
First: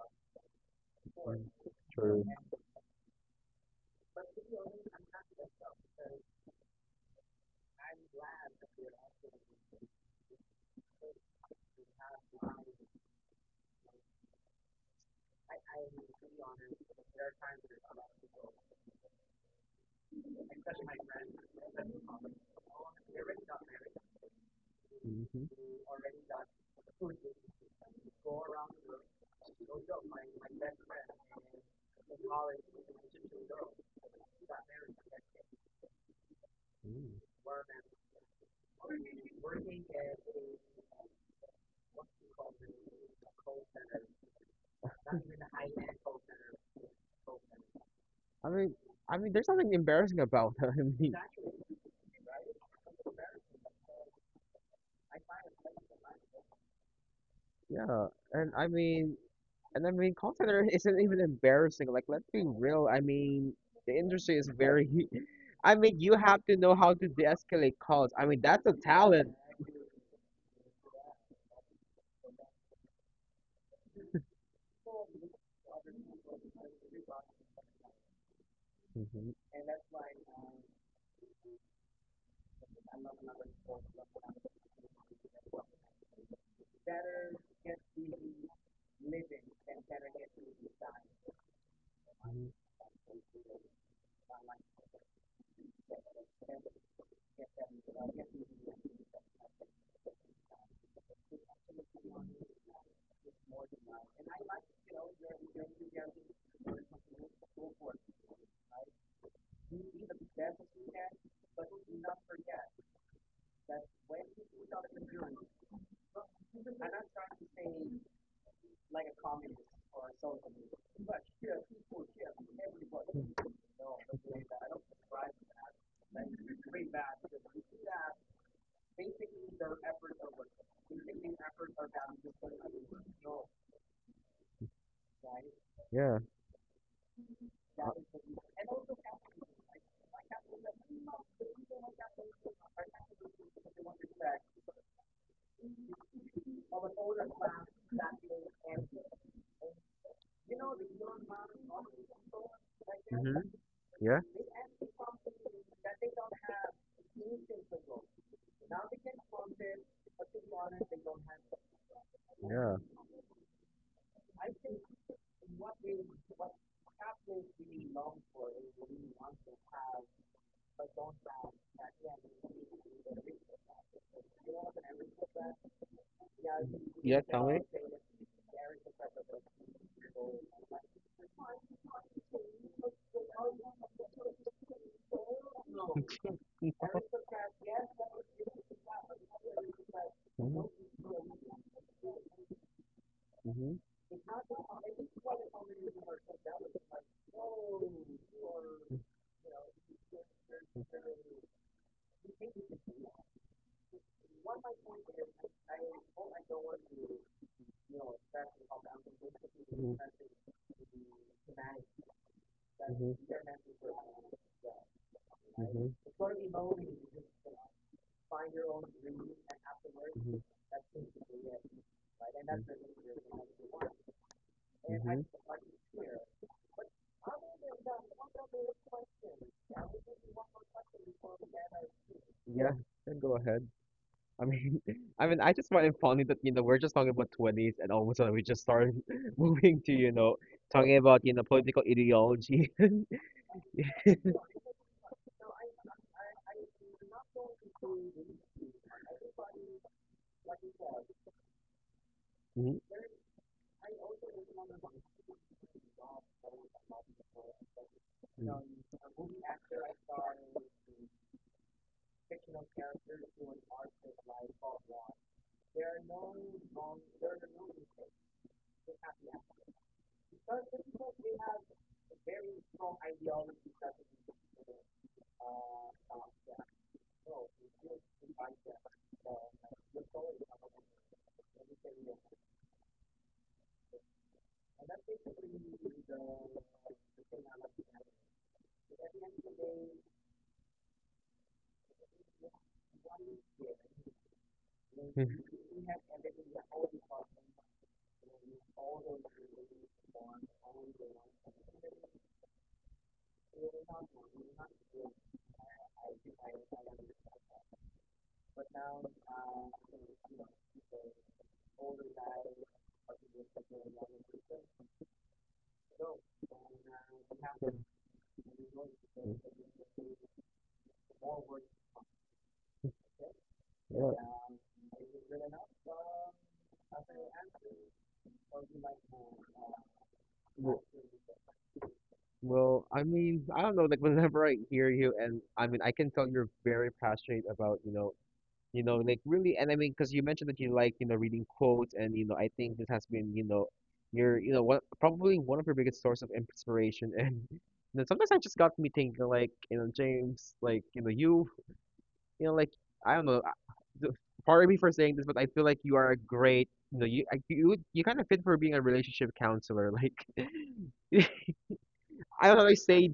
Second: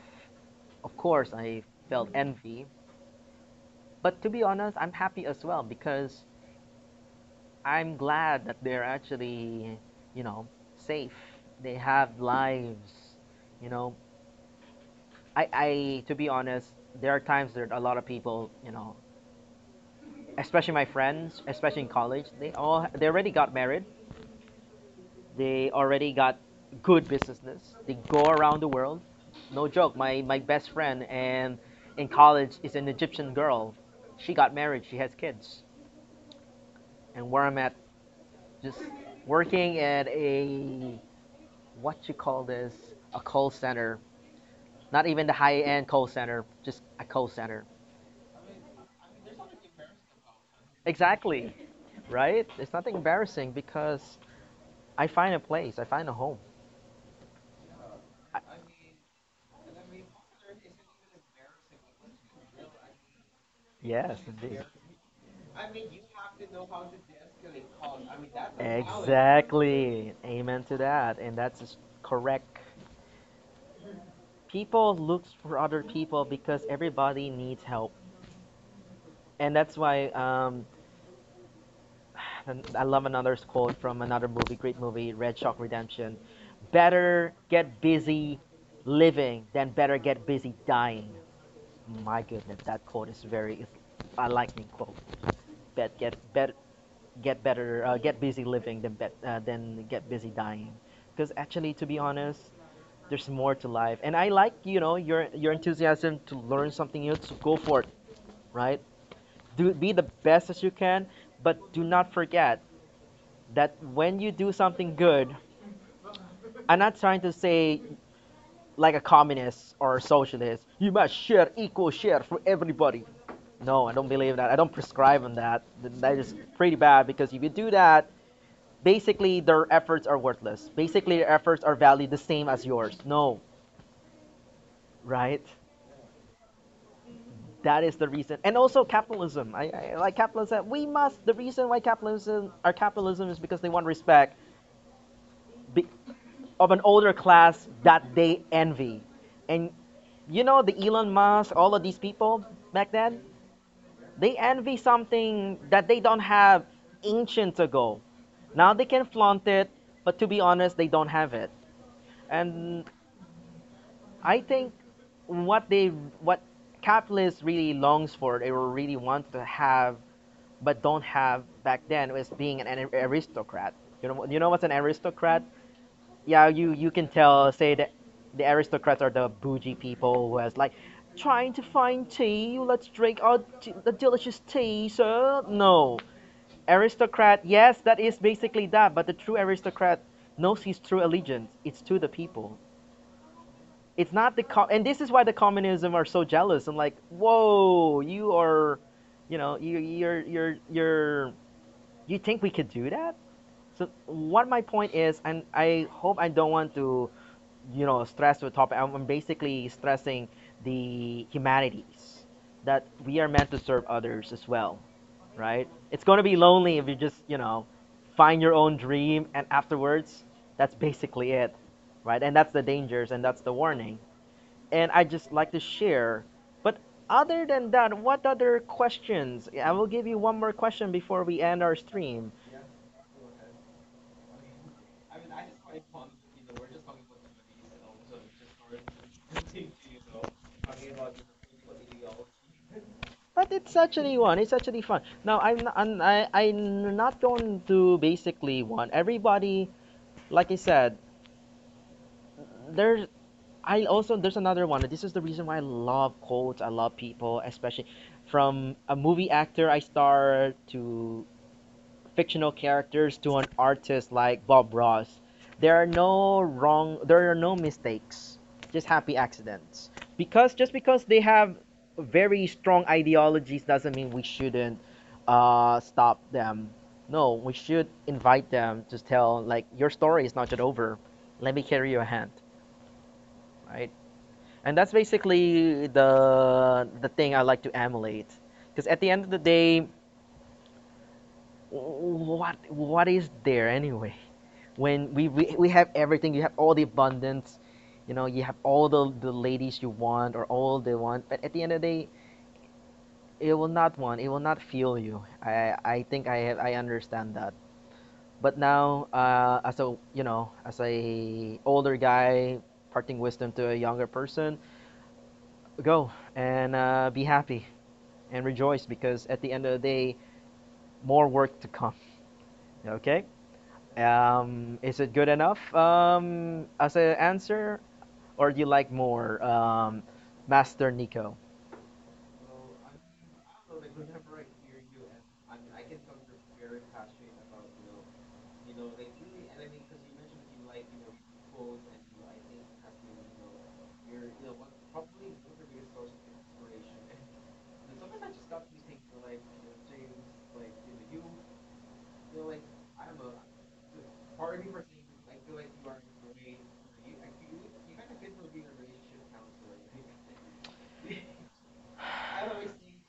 Of course, I felt
True.
envy, but to be honest, I'm happy as well because I'm glad that they're actually, you know, safe. They have lives, you know. I, I to be honest, there are times that a lot of people, you know, especially my friends, especially in college, they all they already got married.
Mm-hmm.
They already got good businesses. They go around the world. No joke, my my best friend and in college is an Egyptian girl. She got married, she has kids
Mm.
and where I'm at, just working at a what you call this, a call center. Not even the high end call center, just a call center.
I mean, I mean, there's nothing embarrassing about that. I mean,
Exactly, right? It's nothing embarrassing because I find a place, I find a home.
yeah,
I,
and I mean, and I mean, call center isn't even embarrassing. Like, let's be real. I mean, the
yes,
industry is
indeed.
very. I mean, you have to know how to de-escalate calls. I
Talent.
mean, that's a talent.
Exactly. Amen to that. And that's correct. People look for other people because everybody needs help.
Mm-hmm.
And that's why um, and I love another quote from another movie, great movie, Red Shock Redemption. Better get busy living than better get busy dying. My
Mm-hmm.
goodness, that quote is very. It's, I like me quote. Bet get bet get better uh, get busy living than bet uh, than get busy dying. Because actually, to be honest, there's more to life. And I like, you know, your your enthusiasm to learn something new. So go for it, right? Do be the best as you can, but do not forget that when you do something good, I'm not trying to say like a communist or a socialist, you must share equal share for everybody. No, I don't believe that. I don't prescribe on that. That is pretty bad because if you do that, basically their efforts are worthless. Basically, their efforts are valued the same as yours. No, right?
Yeah.
That is the reason. And also capitalism. I, I like capitalism. We must. The reason why capitalism, our capitalism, is because they want respect. Be, of an older class that they envy. And you know, the Elon Musk, all of these people back
Mm-hmm.
then,
Yeah.
they envy something that they don't have ancient ago. Now they can flaunt it, but to be honest, they don't have it.
Yeah.
And I think what they, what capitalists really longs for, they really want to have, but don't have back then, was being an aristocrat. You know, you know what's an aristocrat? Yeah, you you can
Yeah, tell
tell,
me.
say that the aristocrats are the bougie people who has like trying to find tea. Let's drink our t- the delicious tea, sir. No,
Mhm.
aristocrat. Yes, that is basically that. But the true aristocrat knows his true allegiance. It's to the people.
Mm-hmm.
It's not the com- and this is why the communism are so jealous. I'm like, whoa, you are, you know, you you're you're you're you think we could do that? So what my point is, and I hope I don't want to, you know, stress with topic. I'm basically
Mm-hmm.
stressing the humanities that
Mm-hmm.
we are meant to serve others as well, right? It's
Mm-hmm.
going to be lonely if you just, you know, find your own dream and afterwards
Hmm.
that's basically it, right? And that's the dangers and that's the warning. And I
Hmm.
just like to share. But other than that, what other questions? I will give you one more question before we end our stream.
Yeah, then go ahead. I mean, I mean, I just find it funny that, you know, we're just talking about twenties and all of a sudden we just start moving to, you know, talking about, you know, political ideology.
But it's actually one. It's actually fun. Now I'm not, I'm, I, I'm not going to basically want everybody, like I said,
Mhm.
there's, I also there's another one. This is the reason why I love quotes. I love people, especially from
You.
a movie actor I star to fictional characters to an artist like Bob Ross, there are no wrong, there are no mistakes, just happy accidents. Because just because they have very strong ideologies doesn't mean we shouldn't uh, stop them. No, we should invite them to tell like your story is not yet over. Let me carry your hand, right? And that's basically the the thing I like to emulate. Because at the end of the day, what what is there anyway? When we, we we have everything, you have all the abundance, you know, you have all the, the ladies you want or all they want, but at the end of the day it will not want, it will not feel you. I i think I have, I understand that, but now uh, as a you know, as a older guy, parting wisdom to a younger person, go and uh, be happy and rejoice because at the end of the day, more work to come, okay.
Yeah.
Um, is it good enough um, as an answer, or do you like more, um,
w-
Master Nico?
Well, I mean, I don't know, like whenever I hear you and I mean, I can tell you're very passionate about, you know, you know, like really, and I mean, because you mentioned that you like, you know, reading quotes, and you know, I think this has been, you know, your, you know, one probably one of your biggest source of inspiration, and you know, sometimes I just got me thinking, like, you know, James, like, you know, you, you know, like, I don't know, I- the- pardon me for saying this, but I feel like you are a great, you know, you, I- you, you kind of fit for being a relationship counselor, like, I don't know, I say,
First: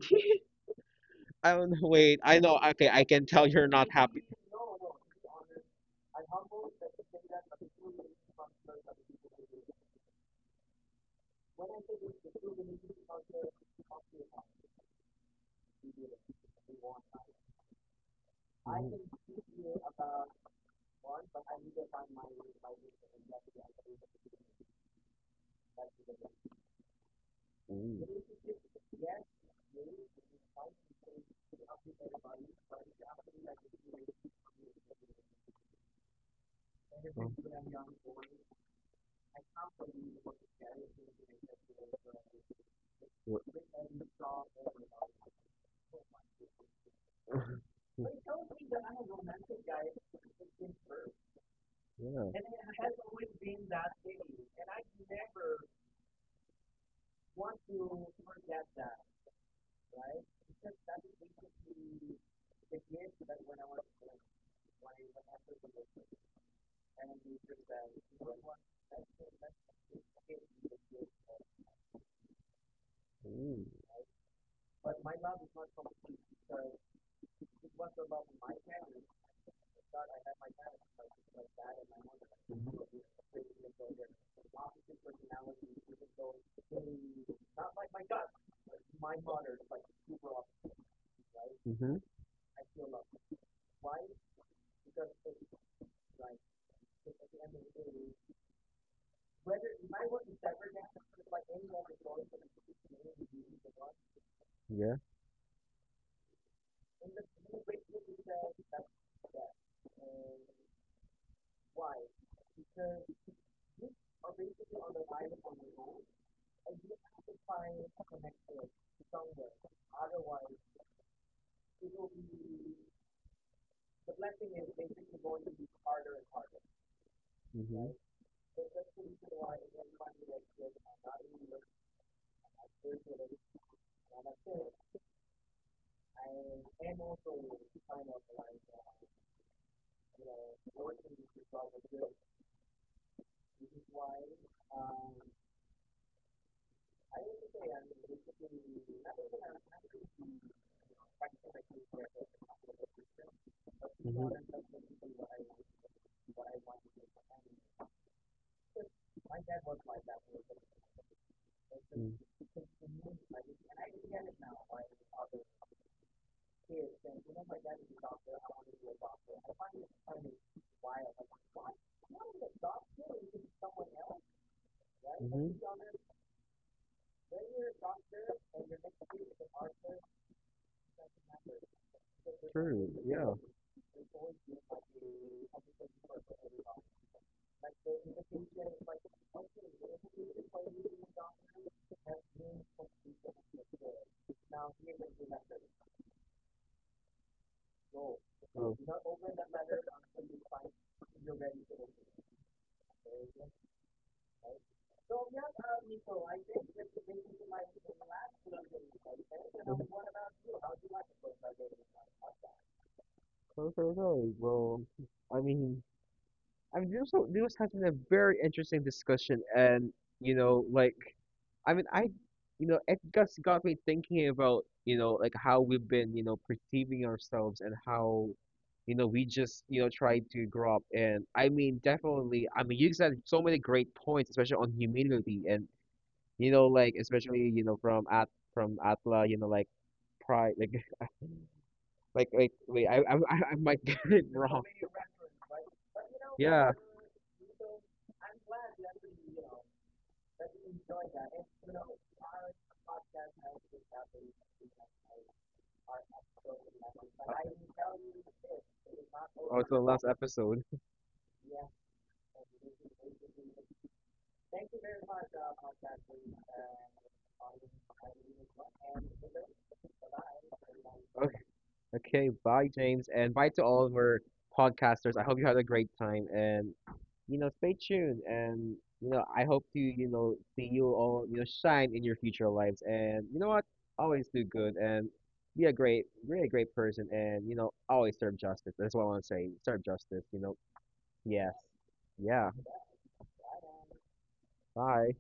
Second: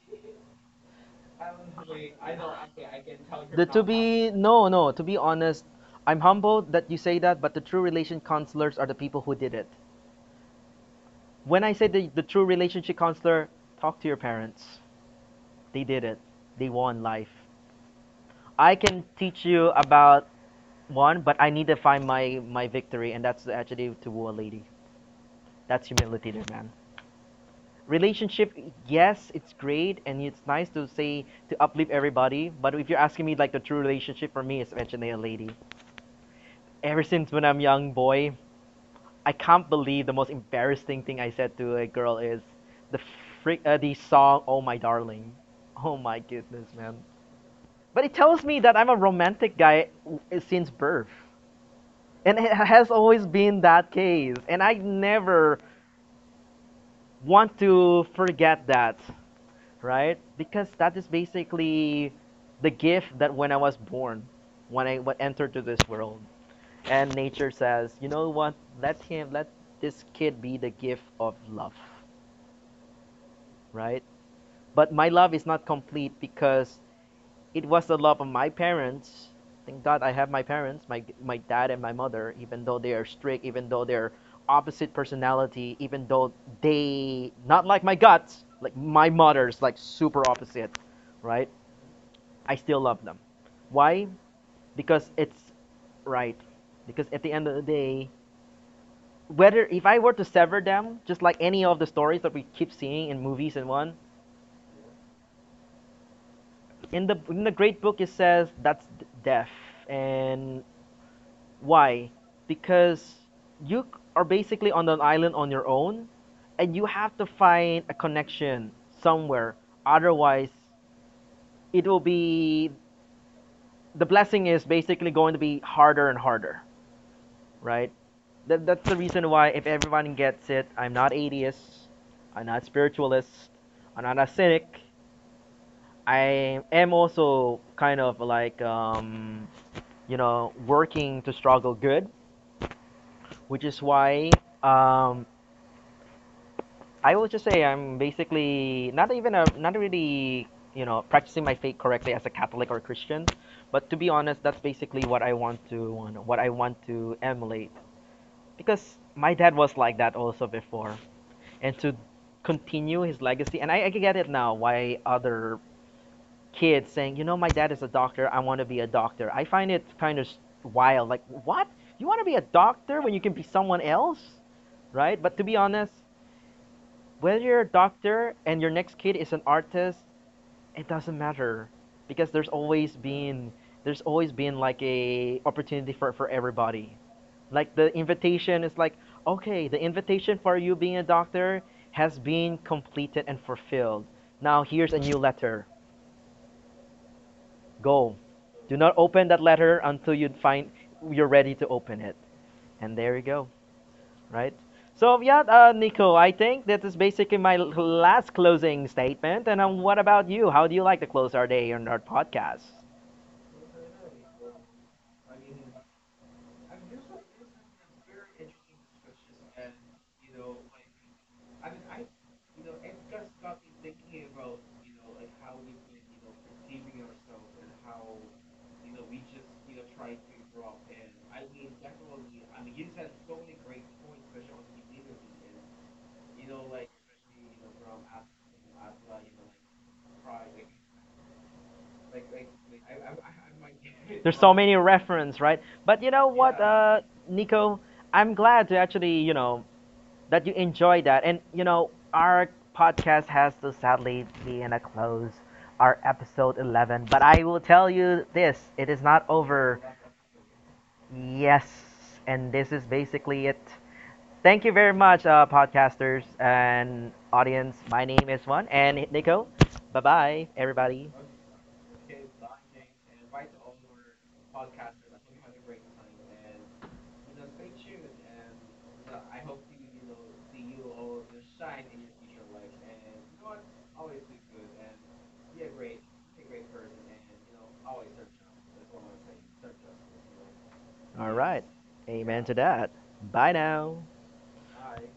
I don't know, wait, I know, okay, I can tell
The,
you're
to
not happy.
be no no to be honest, I'm humbled that you say that, but the true relation counselors are the people who did it. When I say the, the true relationship counselor, talk to your parents. They did it. They won life. I can
Ooh,
teach you about one, but I need to find my my victory, and that's the attribute to woo a lady. That's humility, there, man.
ooh,
Relationship, yes, it's great and it's nice to say to uplift everybody, but if you're asking me, like, the true relationship for me is actually a lady ever since when
oh,
I'm young boy. I can't believe the most embarrassing thing I said to a girl is the frick, uh, the song Oh My Darling. Oh my goodness, man. But it tells me that I'm a romantic guy, uh, since birth, and
yeah.
it has always been that case and I never want to forget that, right? Because that is basically the gift that when I was born, when I w- entered to this world, and nature says, you know what? Let him, let this kid be the gift of love,
Mm.
right? But my love is not complete because it was the love of my parents. Thank God I have my parents, my my dad and my mother. Even though they
Mm-hmm.
are strict, even though they're opposite personality, even though they not like my guts, like my mother's like super opposite, right?
Mm-hmm.
I still love them. Why? Because it's right. Because at the end of the day, whether if I were to sever them, just like any of the stories that we keep seeing in movies and one,
Yeah.
in the in the great book, it says that's death. And why? Because you are basically on an island on your own, and you have to find a connection somewhere. Otherwise, it will be, the blessing is basically going to be harder and harder.
Mm-hmm.
Right? That, that's the reason why, if everyone gets it, I'm not atheist, I'm not spiritualist, I'm not a cynic. I am also kind of like, um, you know, working to struggle good, which is why um, I will just say I'm basically not even a, not really, you know, practicing my faith correctly as a Catholic or Christian. But to be honest,
Mm-hmm.
that's basically what I want to, what I want to emulate because my dad was like that also before, and to continue his legacy. And I, I get it now why other kids saying, you know, my dad is a doctor. I want to be a doctor. I find it kind of wild. Like, what? You want to be a doctor when you can be someone else, right? But to be
Mm-hmm.
honest, whether you're a doctor and your next kid is an artist, it doesn't matter because there's
True.
always
Yeah.
been there's always been like a opportunity for, for everybody. Like the invitation is like, okay, the invitation for you being a doctor has been completed and fulfilled. Now here's a new letter. Go.
So,
Do not open that letter until you find you're ready to open it. And there you go, right? So yeah, uh, Nico, I think that is basically my last closing statement. And
mhm.
um, what about you? How do you like to close our day on our podcast?
so, so, so, well, I mean, I mean, this was, this was has been a very interesting discussion, and you know, like, I mean, I, you know, it just got me thinking about, you know, like how we've been, you know, perceiving ourselves and how, you know, we just, you know, try to grow up. And I mean, definitely, I mean, you said so many great points, especially on humility and you know, like especially you know from at from Atla, you know, like pride, like like like wait, I I I I might get it
There's so
wrong.
many reference, right? But you know what,
Yeah.
uh, Nico, I'm glad to actually, you know, that you enjoy that. And you know, our podcast has to sadly be in a close, our episode eleven. But I will tell you this: it is not
Oh, it's the
over.
last episode.
Yes, and this is basically it. Thank you very much, uh, podcasters and audience. My name is Juan and Nico. Bye bye, everybody.
Okay. Okay. Bye, James, and bye to all of our podcasters. I hope you had a great time, and you know, stay tuned, and you know, I hope to you know see you all you know shine in your future lives, and you know what, always do good and be a great, really great person, and you know, always serve justice. That's what I want to say. Serve justice. You know,
All
yes.
right. Amen
Yeah,
to that. Bye now.
bye.